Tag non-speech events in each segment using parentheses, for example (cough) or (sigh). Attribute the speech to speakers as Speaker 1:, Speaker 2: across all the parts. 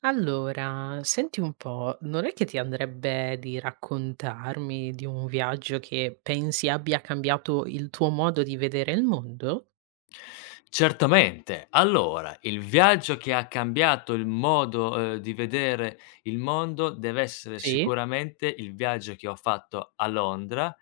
Speaker 1: Allora, senti un po', non è che ti andrebbe di raccontarmi di un viaggio che pensi abbia cambiato il tuo modo di vedere il mondo?
Speaker 2: Certamente. Allora, il viaggio che ha cambiato il modo, di vedere il mondo deve essere
Speaker 1: Sì?
Speaker 2: sicuramente il viaggio che ho fatto a Londra,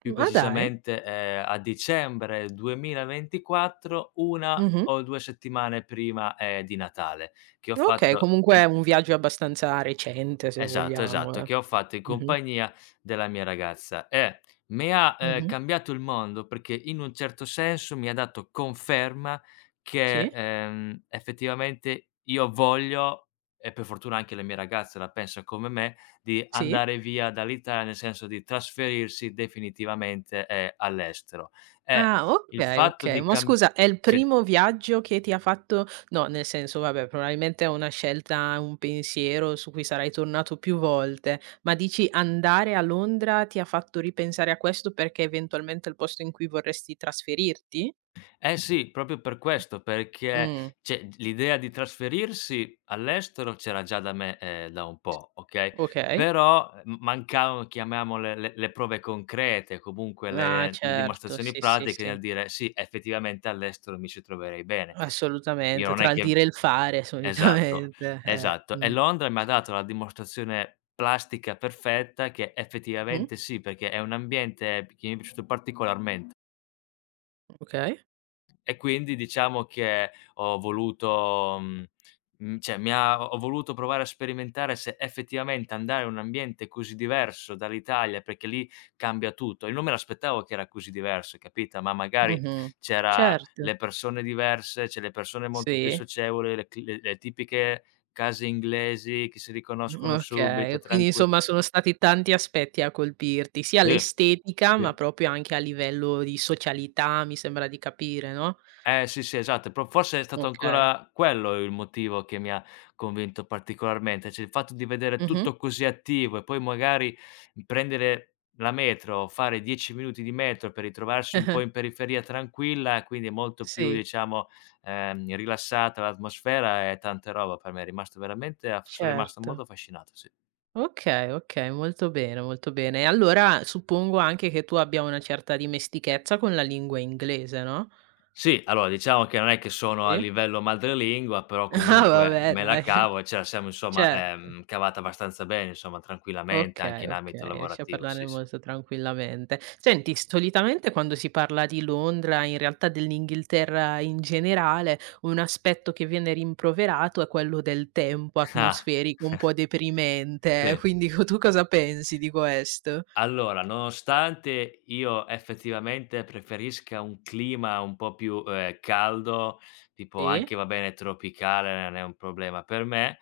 Speaker 2: più
Speaker 1: Ah dai.
Speaker 2: precisamente, a dicembre 2024, 1
Speaker 1: Mh-mh.
Speaker 2: o 2 settimane prima, di Natale, che ho
Speaker 1: Okay,
Speaker 2: fatto
Speaker 1: comunque
Speaker 2: in
Speaker 1: è un viaggio abbastanza recente se
Speaker 2: esatto,
Speaker 1: vogliamo,
Speaker 2: esatto,
Speaker 1: eh.
Speaker 2: che ho fatto in
Speaker 1: Mh-mh,
Speaker 2: compagnia della mia ragazza e mi ha,
Speaker 1: mh-mh.
Speaker 2: cambiato il mondo perché in un certo senso mi ha dato conferma
Speaker 1: Sì,
Speaker 2: che, effettivamente io voglio e per fortuna anche la mia ragazza la pensa come me, di
Speaker 1: sì.
Speaker 2: andare via dall'Italia, nel senso di trasferirsi definitivamente, all'estero. E
Speaker 1: Ah,
Speaker 2: il
Speaker 1: okay,
Speaker 2: fatto
Speaker 1: okay.
Speaker 2: di
Speaker 1: Ma
Speaker 2: cam
Speaker 1: scusa, è il
Speaker 2: sì.
Speaker 1: primo viaggio che ti ha fatto no, nel senso, vabbè, probabilmente è una scelta, un pensiero su cui sarai tornato più volte, ma dici andare a Londra ti ha fatto ripensare a questo perché eventualmente è il posto in cui vorresti trasferirti?
Speaker 2: Eh sì, proprio per questo, perché
Speaker 1: Mh,
Speaker 2: cioè l'idea di trasferirsi all'estero c'era già da me, da un po', okay,
Speaker 1: okay.
Speaker 2: però, mancavano, chiamiamole, le prove concrete, comunque
Speaker 1: Ah,
Speaker 2: le
Speaker 1: certo,
Speaker 2: dimostrazioni
Speaker 1: sì, sì,
Speaker 2: pratiche
Speaker 1: sì.
Speaker 2: nel dire: "Sì, effettivamente all'estero mi ci troverei bene". Io
Speaker 1: Assolutamente,
Speaker 2: non
Speaker 1: tra
Speaker 2: è
Speaker 1: il
Speaker 2: che
Speaker 1: dire e il fare (laughs)
Speaker 2: esatto,
Speaker 1: solitamente, eh.
Speaker 2: esatto. E
Speaker 1: Mh.
Speaker 2: Londra mi ha dato la dimostrazione plastica perfetta che
Speaker 1: Mh-mh.
Speaker 2: effettivamente sì, perché è un ambiente che mi è piaciuto particolarmente.
Speaker 1: Okay.
Speaker 2: E quindi diciamo che ho voluto cioè mi ha ho ho voluto provare a sperimentare se effettivamente andare in un ambiente così diverso dall'Italia, perché lì cambia tutto. E non me l'aspettavo che era così diverso, capita? Ma magari
Speaker 1: Mh-mh.
Speaker 2: c'era
Speaker 1: Certo,
Speaker 2: le persone diverse, cioè le persone molto più
Speaker 1: sì.
Speaker 2: socievoli, le cl le tipiche case inglesi che si riconoscono
Speaker 1: Okay.
Speaker 2: subito,
Speaker 1: Quindi
Speaker 2: tranqui
Speaker 1: insomma sono stati tanti aspetti a colpirti, sia
Speaker 2: sì,
Speaker 1: l'estetica, ma
Speaker 2: sì.
Speaker 1: proprio anche a livello di socialità, mi sembra di capire, no?
Speaker 2: Sì, sì, esatto. Pro forse è stato
Speaker 1: Okay.
Speaker 2: ancora quello il motivo che mi ha convinto particolarmente, cioè il fatto di vedere
Speaker 1: Mh-mh.
Speaker 2: tutto
Speaker 1: (laughs)
Speaker 2: così attivo e poi magari prendere la metro, fare 10 minuti di metro per ritrovarsi un po'
Speaker 1: Eh-eh.
Speaker 2: in periferia tranquilla, e quindi molto più
Speaker 1: Sì,
Speaker 2: diciamo, rilassata l'atmosfera e tante roba per me. È rimasto veramente a f sono rimasto
Speaker 1: certo.
Speaker 2: molto affascinato, sì.
Speaker 1: Okay, okay, molto bene, molto bene. E allora suppongo anche che tu abbia una certa dimestichezza con la lingua inglese, no?
Speaker 2: Sì, allora diciamo che non è che sono a
Speaker 1: Sì?
Speaker 2: livello madrelingua, però
Speaker 1: (laughs) Ah,
Speaker 2: comunque
Speaker 1: vabbè
Speaker 2: me la
Speaker 1: dai,
Speaker 2: cavo e ce la siamo insomma,
Speaker 1: certo.
Speaker 2: cavata abbastanza bene, insomma, tranquillamente anche
Speaker 1: Okay,
Speaker 2: in ambito
Speaker 1: okay, riesci a
Speaker 2: lavorativo,
Speaker 1: parlarne
Speaker 2: sì, sì.
Speaker 1: molto tranquillamente. Senti, solitamente quando si parla di Londra, in realtà dell'Inghilterra in generale, un aspetto che viene rimproverato è quello del tempo
Speaker 2: Ah.
Speaker 1: atmosferico un
Speaker 2: (laughs)
Speaker 1: po' deprimente, (laughs)
Speaker 2: Sì.
Speaker 1: quindi co tu cosa pensi di questo?
Speaker 2: Allora, nonostante io effettivamente preferisca un clima un po' più, caldo, tipo
Speaker 1: Sì,
Speaker 2: anche va bene tropicale, non è un problema per me.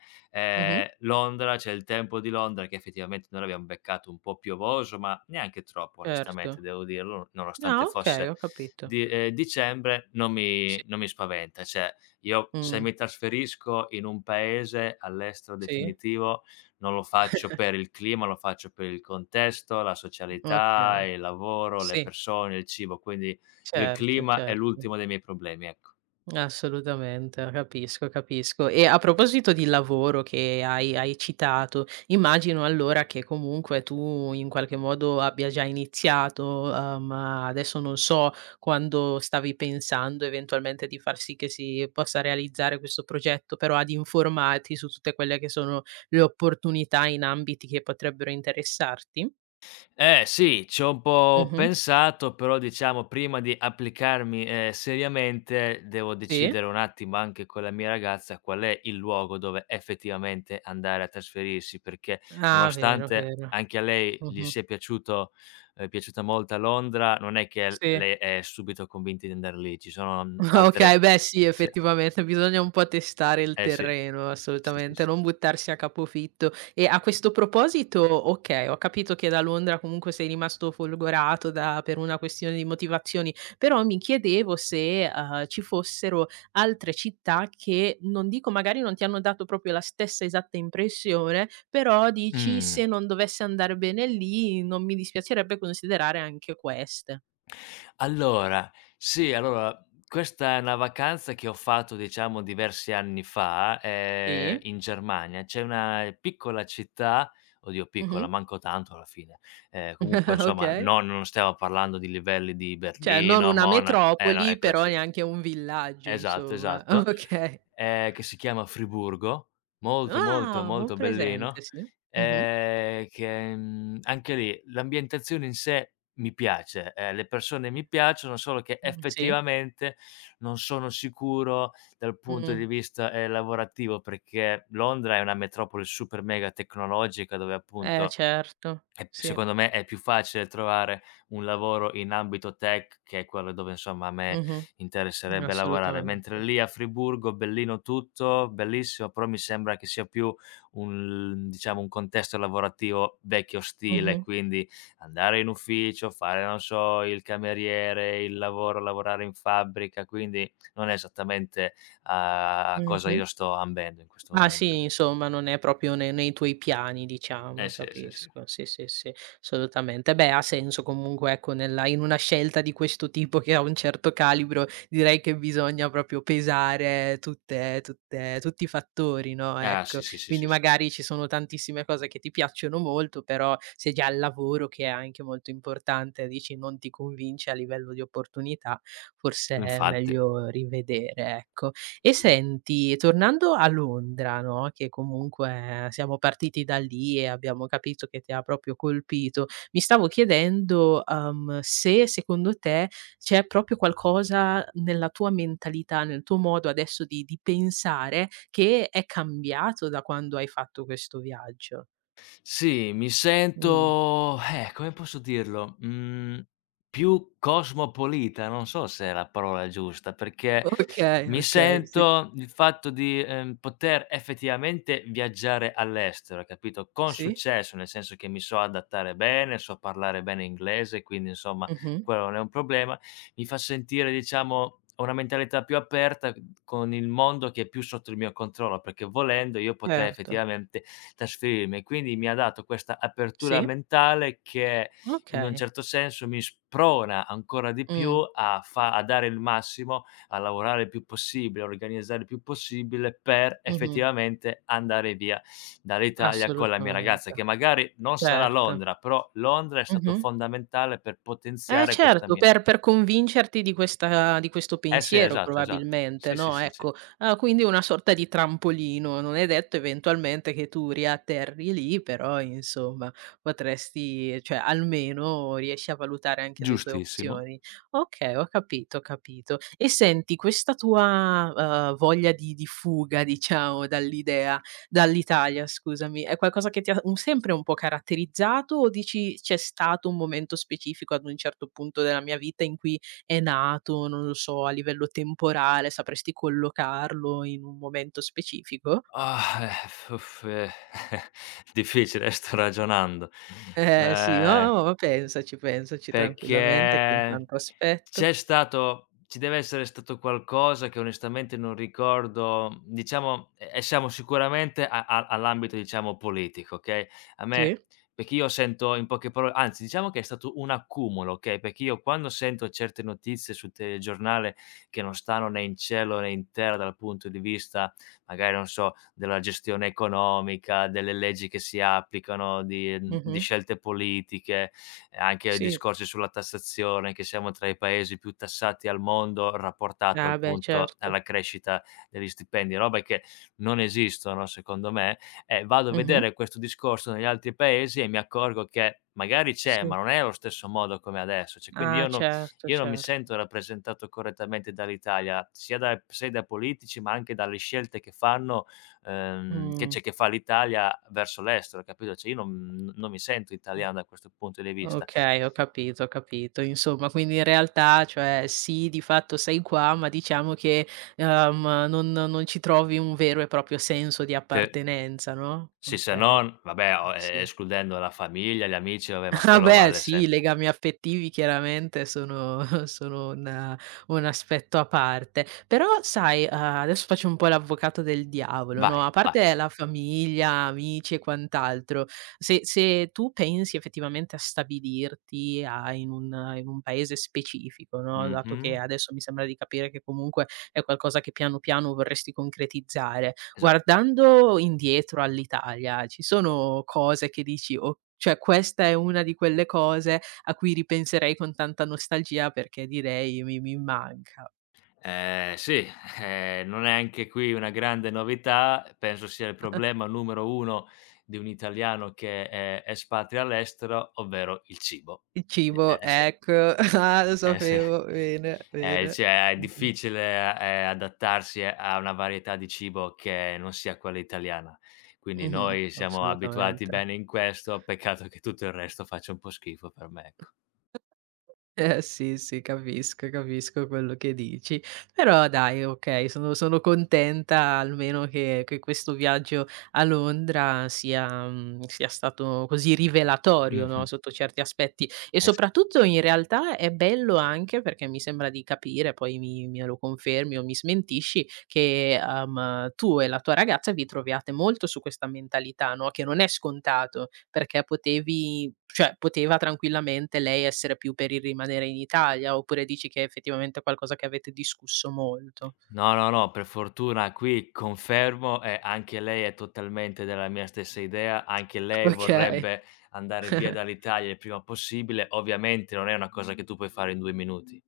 Speaker 1: mh-mh,
Speaker 2: Londra, c'è il tempo di Londra che effettivamente noi l'abbiamo beccato un po' piovoso, ma neanche troppo, onestamente
Speaker 1: certo.
Speaker 2: devo dirlo.
Speaker 1: Ah,
Speaker 2: Nonostante
Speaker 1: okay,
Speaker 2: fosse
Speaker 1: ho capito.
Speaker 2: di dicembre, non
Speaker 1: Sì.
Speaker 2: mi non mi spaventa. Cioè, io se
Speaker 1: Mh,
Speaker 2: mi trasferisco in un paese all'estero
Speaker 1: sì,
Speaker 2: definitivo non lo faccio per il clima, lo faccio per il contesto, la socialità,
Speaker 1: okay.
Speaker 2: il lavoro, le
Speaker 1: Sì,
Speaker 2: persone, il cibo, quindi il
Speaker 1: certo,
Speaker 2: clima è
Speaker 1: certo.
Speaker 2: l'ultimo dei miei problemi, ecco.
Speaker 1: Assolutamente, capisco, capisco. E a proposito di lavoro che hai citato, immagino allora che comunque tu in qualche modo abbia già iniziato, adesso non so quando stavi pensando eventualmente di far sì che si possa realizzare questo progetto, però ad informarti su tutte quelle che sono le opportunità in ambiti che potrebbero interessarti?
Speaker 2: Eh sì, ci ho un po'
Speaker 1: Mh-mh.
Speaker 2: pensato, però diciamo prima di applicarmi, seriamente devo
Speaker 1: Sì.
Speaker 2: decidere un attimo anche con la mia ragazza qual è il luogo dove effettivamente andare a trasferirsi, perché
Speaker 1: Ah, vero,
Speaker 2: nonostante
Speaker 1: vero.
Speaker 2: anche a lei gli
Speaker 1: Mh-mh.
Speaker 2: sia piaciuto piaciuta molto a Londra, non è che l
Speaker 1: Sì.
Speaker 2: lei è subito convinta di andar lì, ci sono,
Speaker 1: (laughs) Ah, okay,
Speaker 2: altre
Speaker 1: beh sì,
Speaker 2: sì,
Speaker 1: effettivamente bisogna un po' testare il
Speaker 2: eh sì,
Speaker 1: terreno,
Speaker 2: sì, sì,
Speaker 1: assolutamente,
Speaker 2: sì.
Speaker 1: non buttarsi a capofitto. E a questo proposito, okay, ho capito che da Londra comunque sei rimasto folgorato da per una questione di motivazioni, però mi chiedevo se, ci fossero altre città che, non dico magari non ti hanno dato proprio la stessa esatta impressione, però dici:
Speaker 2: Mh.
Speaker 1: "Se non dovesse andare bene lì, non mi dispiacerebbe considerare anche queste."
Speaker 2: Allora, sì, allora questa è una vacanza che ho fatto, diciamo, diversi anni fa,
Speaker 1: Sì.
Speaker 2: in Germania. C'è una piccola città, oddio
Speaker 1: (laughs)
Speaker 2: piccola,
Speaker 1: Mh-mh.
Speaker 2: manco tanto alla fine, comunque insomma
Speaker 1: Okay.
Speaker 2: no, non stiamo parlando di livelli di
Speaker 1: Cioè, non
Speaker 2: Berlino,
Speaker 1: una
Speaker 2: Mona eh no,
Speaker 1: metropoli,
Speaker 2: ecco
Speaker 1: però
Speaker 2: sì, s
Speaker 1: neanche un villaggio
Speaker 2: esatto,
Speaker 1: insomma. (laughs)
Speaker 2: esatto,
Speaker 1: Okay.
Speaker 2: che si chiama Friburgo, molto, molto,
Speaker 1: Ah, ho
Speaker 2: molto
Speaker 1: presente,
Speaker 2: bellino,
Speaker 1: sì. Mh-mh.
Speaker 2: che, anche lì l'ambientazione in sé mi piace, le persone mi piacciono, solo che
Speaker 1: Sì.
Speaker 2: effettivamente non sono sicuro dal punto
Speaker 1: Mh.
Speaker 2: di vista, lavorativo, perché Londra è una metropoli super mega tecnologica dove
Speaker 1: Eh
Speaker 2: appunto
Speaker 1: certo,
Speaker 2: e
Speaker 1: sì.
Speaker 2: secondo me è più facile trovare un lavoro in ambito tech, che è quello dove insomma a me
Speaker 1: Mh-mh.
Speaker 2: interesserebbe lavorare, mentre
Speaker 1: Assolutamente.
Speaker 2: lì a Friburgo, bellino tutto, bellissimo, però mi sembra che sia più un, diciamo, un contesto lavorativo vecchio stile,
Speaker 1: Mh-mh.
Speaker 2: quindi andare in ufficio, fare, non so, il cameriere, il lavoro, lavorare in fabbrica, quindi non è esattamente a a cosa
Speaker 1: Mh-mh.
Speaker 2: io sto ambendo in questo
Speaker 1: Ah sì,
Speaker 2: momento.
Speaker 1: insomma non è proprio ne nei tuoi piani diciamo,
Speaker 2: Eh sì, sì, sì.
Speaker 1: capisco. Sì, sì, sì, assolutamente. Beh, ha senso comunque ecco nella in una scelta di questo tipo che ha un certo calibro, direi che bisogna proprio pesare tutte tutte tutti i fattori, no,
Speaker 2: Ah
Speaker 1: ecco.
Speaker 2: sì, sì, sì,
Speaker 1: Quindi
Speaker 2: sì, sì.
Speaker 1: magari ci sono tantissime cose che ti piacciono molto, però se già il lavoro che è anche molto importante, dici non ti convince a livello di opportunità, forse è
Speaker 2: Infatti.
Speaker 1: meglio rivedere, ecco. E senti, tornando a Londra, no, che comunque siamo partiti da lì e abbiamo capito che ti ha proprio colpito, mi stavo chiedendo, se secondo te c'è proprio qualcosa nella tua mentalità, nel tuo modo adesso di pensare, che è cambiato da quando hai fatto questo viaggio.
Speaker 2: Sì, mi
Speaker 1: Mh.
Speaker 2: sento, come posso dirlo? Mhmm, più cosmopolita, non so se è la parola giusta, perché
Speaker 1: Okay,
Speaker 2: mi
Speaker 1: okay, sì.
Speaker 2: sento il fatto di, poter effettivamente viaggiare all'estero, capito, con
Speaker 1: Sì.
Speaker 2: successo, nel senso che mi so adattare bene, so parlare bene inglese, quindi insomma
Speaker 1: Mh-mh.
Speaker 2: quello non è un problema. Mi fa sentire, diciamo, ho una mentalità più aperta, con il mondo che è più sotto il mio controllo, perché volendo io potrei
Speaker 1: Certo.
Speaker 2: effettivamente trasferirmi e quindi mi ha dato questa apertura
Speaker 1: Sì.
Speaker 2: mentale che in un
Speaker 1: Okay.
Speaker 2: certo senso mi sprona ancora di più
Speaker 1: Mh.
Speaker 2: a dare il massimo, a lavorare il più possibile, a organizzare il più possibile per
Speaker 1: Mh-mh.
Speaker 2: effettivamente andare via dall'Italia con la mia ragazza,
Speaker 1: Assolutamente.
Speaker 2: che magari non sarà
Speaker 1: Certo.
Speaker 2: Londra, però Londra è stato
Speaker 1: Mh-mh.
Speaker 2: fondamentale per
Speaker 1: Eh
Speaker 2: potenziare questa
Speaker 1: certo,
Speaker 2: mia.
Speaker 1: per convincerti di questo
Speaker 2: Eh sì,
Speaker 1: pensiero
Speaker 2: esatto, esatto.
Speaker 1: probabilmente,
Speaker 2: Sì, sì,
Speaker 1: no,
Speaker 2: sì, sì.
Speaker 1: ecco. Ah, quindi una sorta di trampolino, non è detto eventualmente che tu riatterri lì, però insomma potresti cioè almeno riesci a valutare anche le tue
Speaker 2: Giustissimo.
Speaker 1: opzioni. Okay, ho capito, ho capito. E senti, questa tua, voglia di fuga diciamo dall'Italia, scusami. È qualcosa che ti ha un sempre un po' caratterizzato o dici c'è stato un momento specifico ad un certo punto della mia vita in cui è nato, non lo so, a livello temporale, sapresti collocarlo in un momento specifico?
Speaker 2: Ah, (laughs) difficile, sto ragionando.
Speaker 1: Eh sì, no,
Speaker 2: Ehm,
Speaker 1: no, ma pensaci, pensaci tranquillamente che
Speaker 2: perché
Speaker 1: intanto aspetto.
Speaker 2: C'è stato ci deve essere stato qualcosa che onestamente non ricordo, diciamo, e siamo sicuramente a a all'ambito, diciamo, politico, okay, a
Speaker 1: Sì,
Speaker 2: me perché io sento in poche paro anzi, diciamo che è stato un accumulo, okay, perché io quando sento certe notizie sul telegiornale che non stanno né in cielo né in terra dal punto di vista, magari, non so, della gestione economica, delle leggi che si applicano, di di
Speaker 1: mh-mh,
Speaker 2: scelte politiche, anche
Speaker 1: sì.
Speaker 2: discorsi sulla tassazione, che siamo tra i paesi più tassati al mondo rapportato
Speaker 1: Ah beh
Speaker 2: appunto
Speaker 1: certo.
Speaker 2: alla crescita degli stipendi, robe che non esistono secondo me. Vado a
Speaker 1: Mh-mh,
Speaker 2: vedere questo discorso negli altri paesi e mi accorgo che magari c'è, ma
Speaker 1: sì.
Speaker 2: non è allo stesso modo come adesso. Cioè, quindi
Speaker 1: Ah
Speaker 2: io non
Speaker 1: certo,
Speaker 2: io non mi
Speaker 1: certo.
Speaker 2: sento rappresentato correttamente dall'Italia, sia da politici, ma anche dalle scelte che fanno,
Speaker 1: Mh.
Speaker 2: che fa l'Italia verso l'estero, capito? Cioè io non mi sento italiano da questo punto di vista.
Speaker 1: Okay, ho capito, ho capito. Insomma, quindi in realtà, cioè sì, di fatto sei qua, ma diciamo che, non ci trovi un vero e proprio senso di
Speaker 2: Che
Speaker 1: appartenenza, no,
Speaker 2: sì, se
Speaker 1: okay.
Speaker 2: non vabbè,
Speaker 1: Oh,
Speaker 2: o e
Speaker 1: sì.
Speaker 2: escludendo la famiglia, gli amici, vabbè, ma
Speaker 1: Ah
Speaker 2: quello
Speaker 1: beh
Speaker 2: vale
Speaker 1: sì, i
Speaker 2: sempre.
Speaker 1: legami affettivi chiaramente sono (laughs) sono un aspetto a parte. Però sai, adesso faccio un po' l'avvocato del diavolo, no,
Speaker 2: Vai,
Speaker 1: a
Speaker 2: vai.
Speaker 1: parte la famiglia, amici e quant'altro, se tu pensi effettivamente a stabilirti a in un paese specifico, no, dato che
Speaker 2: Mh-mh.
Speaker 1: adesso mi sembra di capire che comunque è qualcosa che piano piano vorresti concretizzare,
Speaker 2: Esa
Speaker 1: guardando indietro all'Italia, ci sono cose che dici: "O Cioè questa è una di quelle cose a cui ripenserei con tanta nostalgia perché direi: "Mi manca."
Speaker 2: Sì, (laughs) non è anche qui una grande novità, penso sia il problema numero 1 di un italiano che è espatria all'estero, ovvero il cibo.
Speaker 1: Il
Speaker 2: E
Speaker 1: cibo,
Speaker 2: sì.
Speaker 1: ecco, (laughs) ah, lo
Speaker 2: Eh sì.
Speaker 1: sapevo, bene, bene.
Speaker 2: Cioè è
Speaker 1: Mh-mh.
Speaker 2: difficile, adattarsi a una varietà di cibo che non sia quella italiana. Quindi
Speaker 1: Mh-mh,
Speaker 2: noi siamo abituati
Speaker 1: assolutamente.
Speaker 2: bene in questo, peccato che tutto il resto faccia un po' schifo per me, ecco.
Speaker 1: Eh sì, sì, capisco, capisco quello che dici. Però dai, okay, sono contenta almeno che questo viaggio a Londra sia stato così rivelatorio, no,
Speaker 2: Mh-mh.
Speaker 1: sotto certi aspetti. E
Speaker 2: Eh sì.
Speaker 1: soprattutto in realtà è bello anche perché mi sembra di capire, poi mi me lo confermi o mi smentisci, che, tu e la tua ragazza vi troviate molto su questa mentalità, no, che non è scontato. Perché potevi cioè poteva tranquillamente lei essere più per il rimanere in Italia, oppure dici che effettivamente è effettivamente qualcosa che avete discusso molto?
Speaker 2: No, no, no, per fortuna qui confermo e anche lei è totalmente della mia stessa idea, anche lei
Speaker 1: Okay.
Speaker 2: vorrebbe andare via
Speaker 1: (laughs)
Speaker 2: dall'Italia il prima possibile. Ovviamente non è una cosa che tu puoi fare in 2 minuti.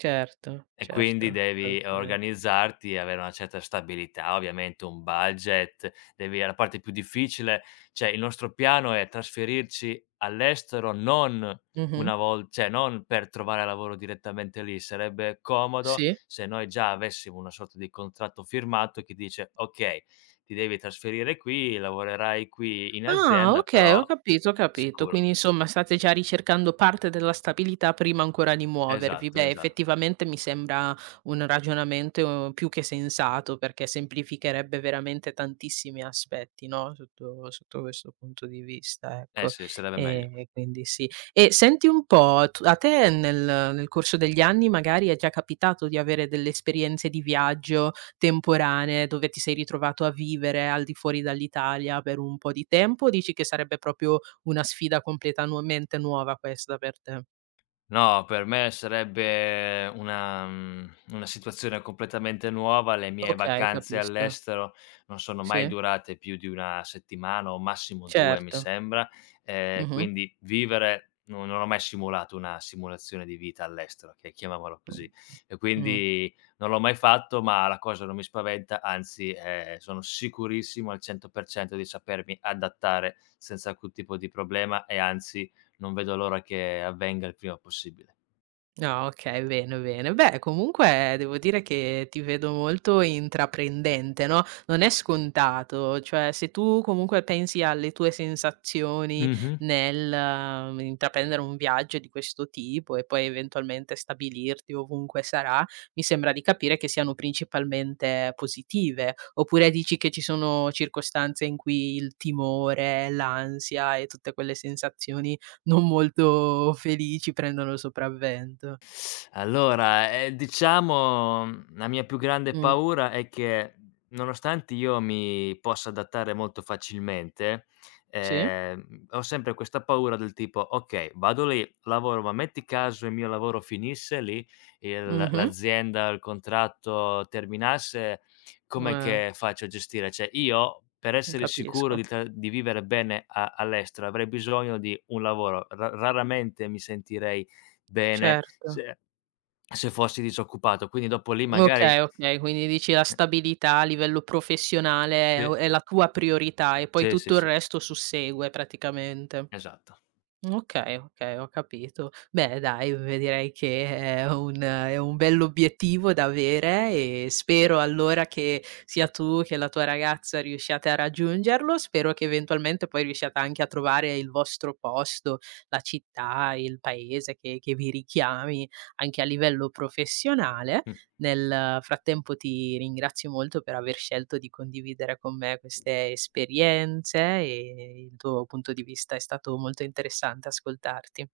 Speaker 1: Certo,
Speaker 2: E quindi
Speaker 1: certo,
Speaker 2: devi
Speaker 1: assolutamente.
Speaker 2: organizzarti e avere una certa stabilità, ovviamente un budget, devi la parte più difficile, cioè il nostro piano è trasferirci all'estero, non
Speaker 1: Mh-mh.
Speaker 2: una vol cioè non per trovare lavoro direttamente lì, sarebbe comodo
Speaker 1: Sì.
Speaker 2: se noi già avessimo una sorta di contratto firmato che dice: "Okay, ti devi trasferire qui, lavorerai qui in
Speaker 1: Ah,
Speaker 2: azienda,
Speaker 1: okay,
Speaker 2: però".
Speaker 1: ho capito, ho capito.
Speaker 2: Sicuro.
Speaker 1: Quindi insomma state già ricercando parte della stabilità prima ancora di muovervi.
Speaker 2: Esatto,
Speaker 1: Beh,
Speaker 2: esatto.
Speaker 1: effettivamente mi sembra un ragionamento più che sensato, perché semplificherebbe veramente tantissimi aspetti, no, sotto questo punto di vista,
Speaker 2: Eh
Speaker 1: ecco.
Speaker 2: sì, sarebbe meglio.
Speaker 1: Quindi sì. E senti un po', tu a te nel corso degli anni magari è già capitato di avere delle esperienze di viaggio temporanee, dove ti sei ritrovato a vivere al di fuori dall'Italia per un po' di tempo, o dici che sarebbe proprio una sfida completamente nuova questa per te?
Speaker 2: No, per me sarebbe una situazione completamente nuova. Le mie
Speaker 1: Okay,
Speaker 2: vacanze
Speaker 1: capisco.
Speaker 2: all'estero non sono mai
Speaker 1: Sì,
Speaker 2: durate più di 1 settimana o massimo 2, mi
Speaker 1: certo.
Speaker 2: sembra,
Speaker 1: Mh-mh.
Speaker 2: quindi vivere no, non ho mai simulato una simulazione di vita all'estero, che chiamiamolo così,
Speaker 1: Mh.
Speaker 2: e
Speaker 1: Mh.
Speaker 2: quindi non l'ho mai fatto, ma la cosa non mi spaventa, anzi, sono sicurissimo al 100% di sapermi adattare senza alcun tipo di problema e anzi, non vedo l'ora che avvenga il prima possibile.
Speaker 1: Ah, okay, bene, bene. Beh, comunque devo dire che ti vedo molto intraprendente, no, non è scontato, cioè se tu comunque pensi alle tue sensazioni
Speaker 2: Mh-mh.
Speaker 1: nel, intraprendere un viaggio di questo tipo e poi eventualmente stabilirti ovunque sarà, mi sembra di capire che siano principalmente positive. Oppure dici che ci sono circostanze in cui il timore, l'ansia e tutte quelle sensazioni non molto felici prendono il sopravvento.
Speaker 2: Allora, diciamo, la mia più grande
Speaker 1: Mh,
Speaker 2: paura è che, nonostante io mi possa adattare molto facilmente,
Speaker 1: sì,
Speaker 2: ho sempre questa paura del tipo: "Okay, vado lì, lavoro, ma metti caso il mio lavoro finisse lì, il
Speaker 1: mh-mh,
Speaker 2: l'azienda, il contratto terminasse, com'è
Speaker 1: eh,
Speaker 2: che faccio a gestire?" Cioè, io per essere sicuro
Speaker 1: capisco.
Speaker 2: di tra di vivere bene a all'estero avrei bisogno di un lavoro. Ra raramente mi sentirei bene,
Speaker 1: Certo.
Speaker 2: se fossi disoccupato, quindi dopo lì magari
Speaker 1: Okay, okay, quindi dici la
Speaker 2: eh,
Speaker 1: stabilità a livello professionale è u
Speaker 2: sì,
Speaker 1: è la tua priorità e poi
Speaker 2: sì, sì,
Speaker 1: tutto il
Speaker 2: sì,
Speaker 1: resto sussegue praticamente.
Speaker 2: esatto.
Speaker 1: Okay, okay, ho capito. Beh dai, v direi che è un bell'obiettivo da avere e spero allora che sia tu che la tua ragazza riusciate a raggiungerlo. Spero che eventualmente poi riusciate anche a trovare il vostro posto, la città, il paese che vi richiami anche a livello professionale.
Speaker 2: Mh.
Speaker 1: Nel frattempo ti ringrazio molto per aver scelto di condividere con me queste esperienze e il tuo punto di vista è stato molto interessante ascoltarti.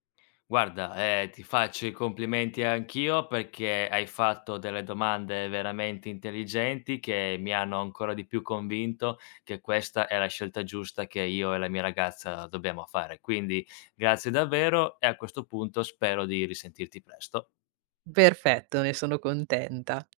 Speaker 2: Guarda, ti faccio i complimenti anch'io perché hai fatto delle domande veramente intelligenti che mi hanno ancora di più convinto che questa è la scelta giusta che io e la mia ragazza dobbiamo fare. Quindi grazie davvero e a questo punto spero di risentirti presto.
Speaker 1: Perfetto, ne sono contenta.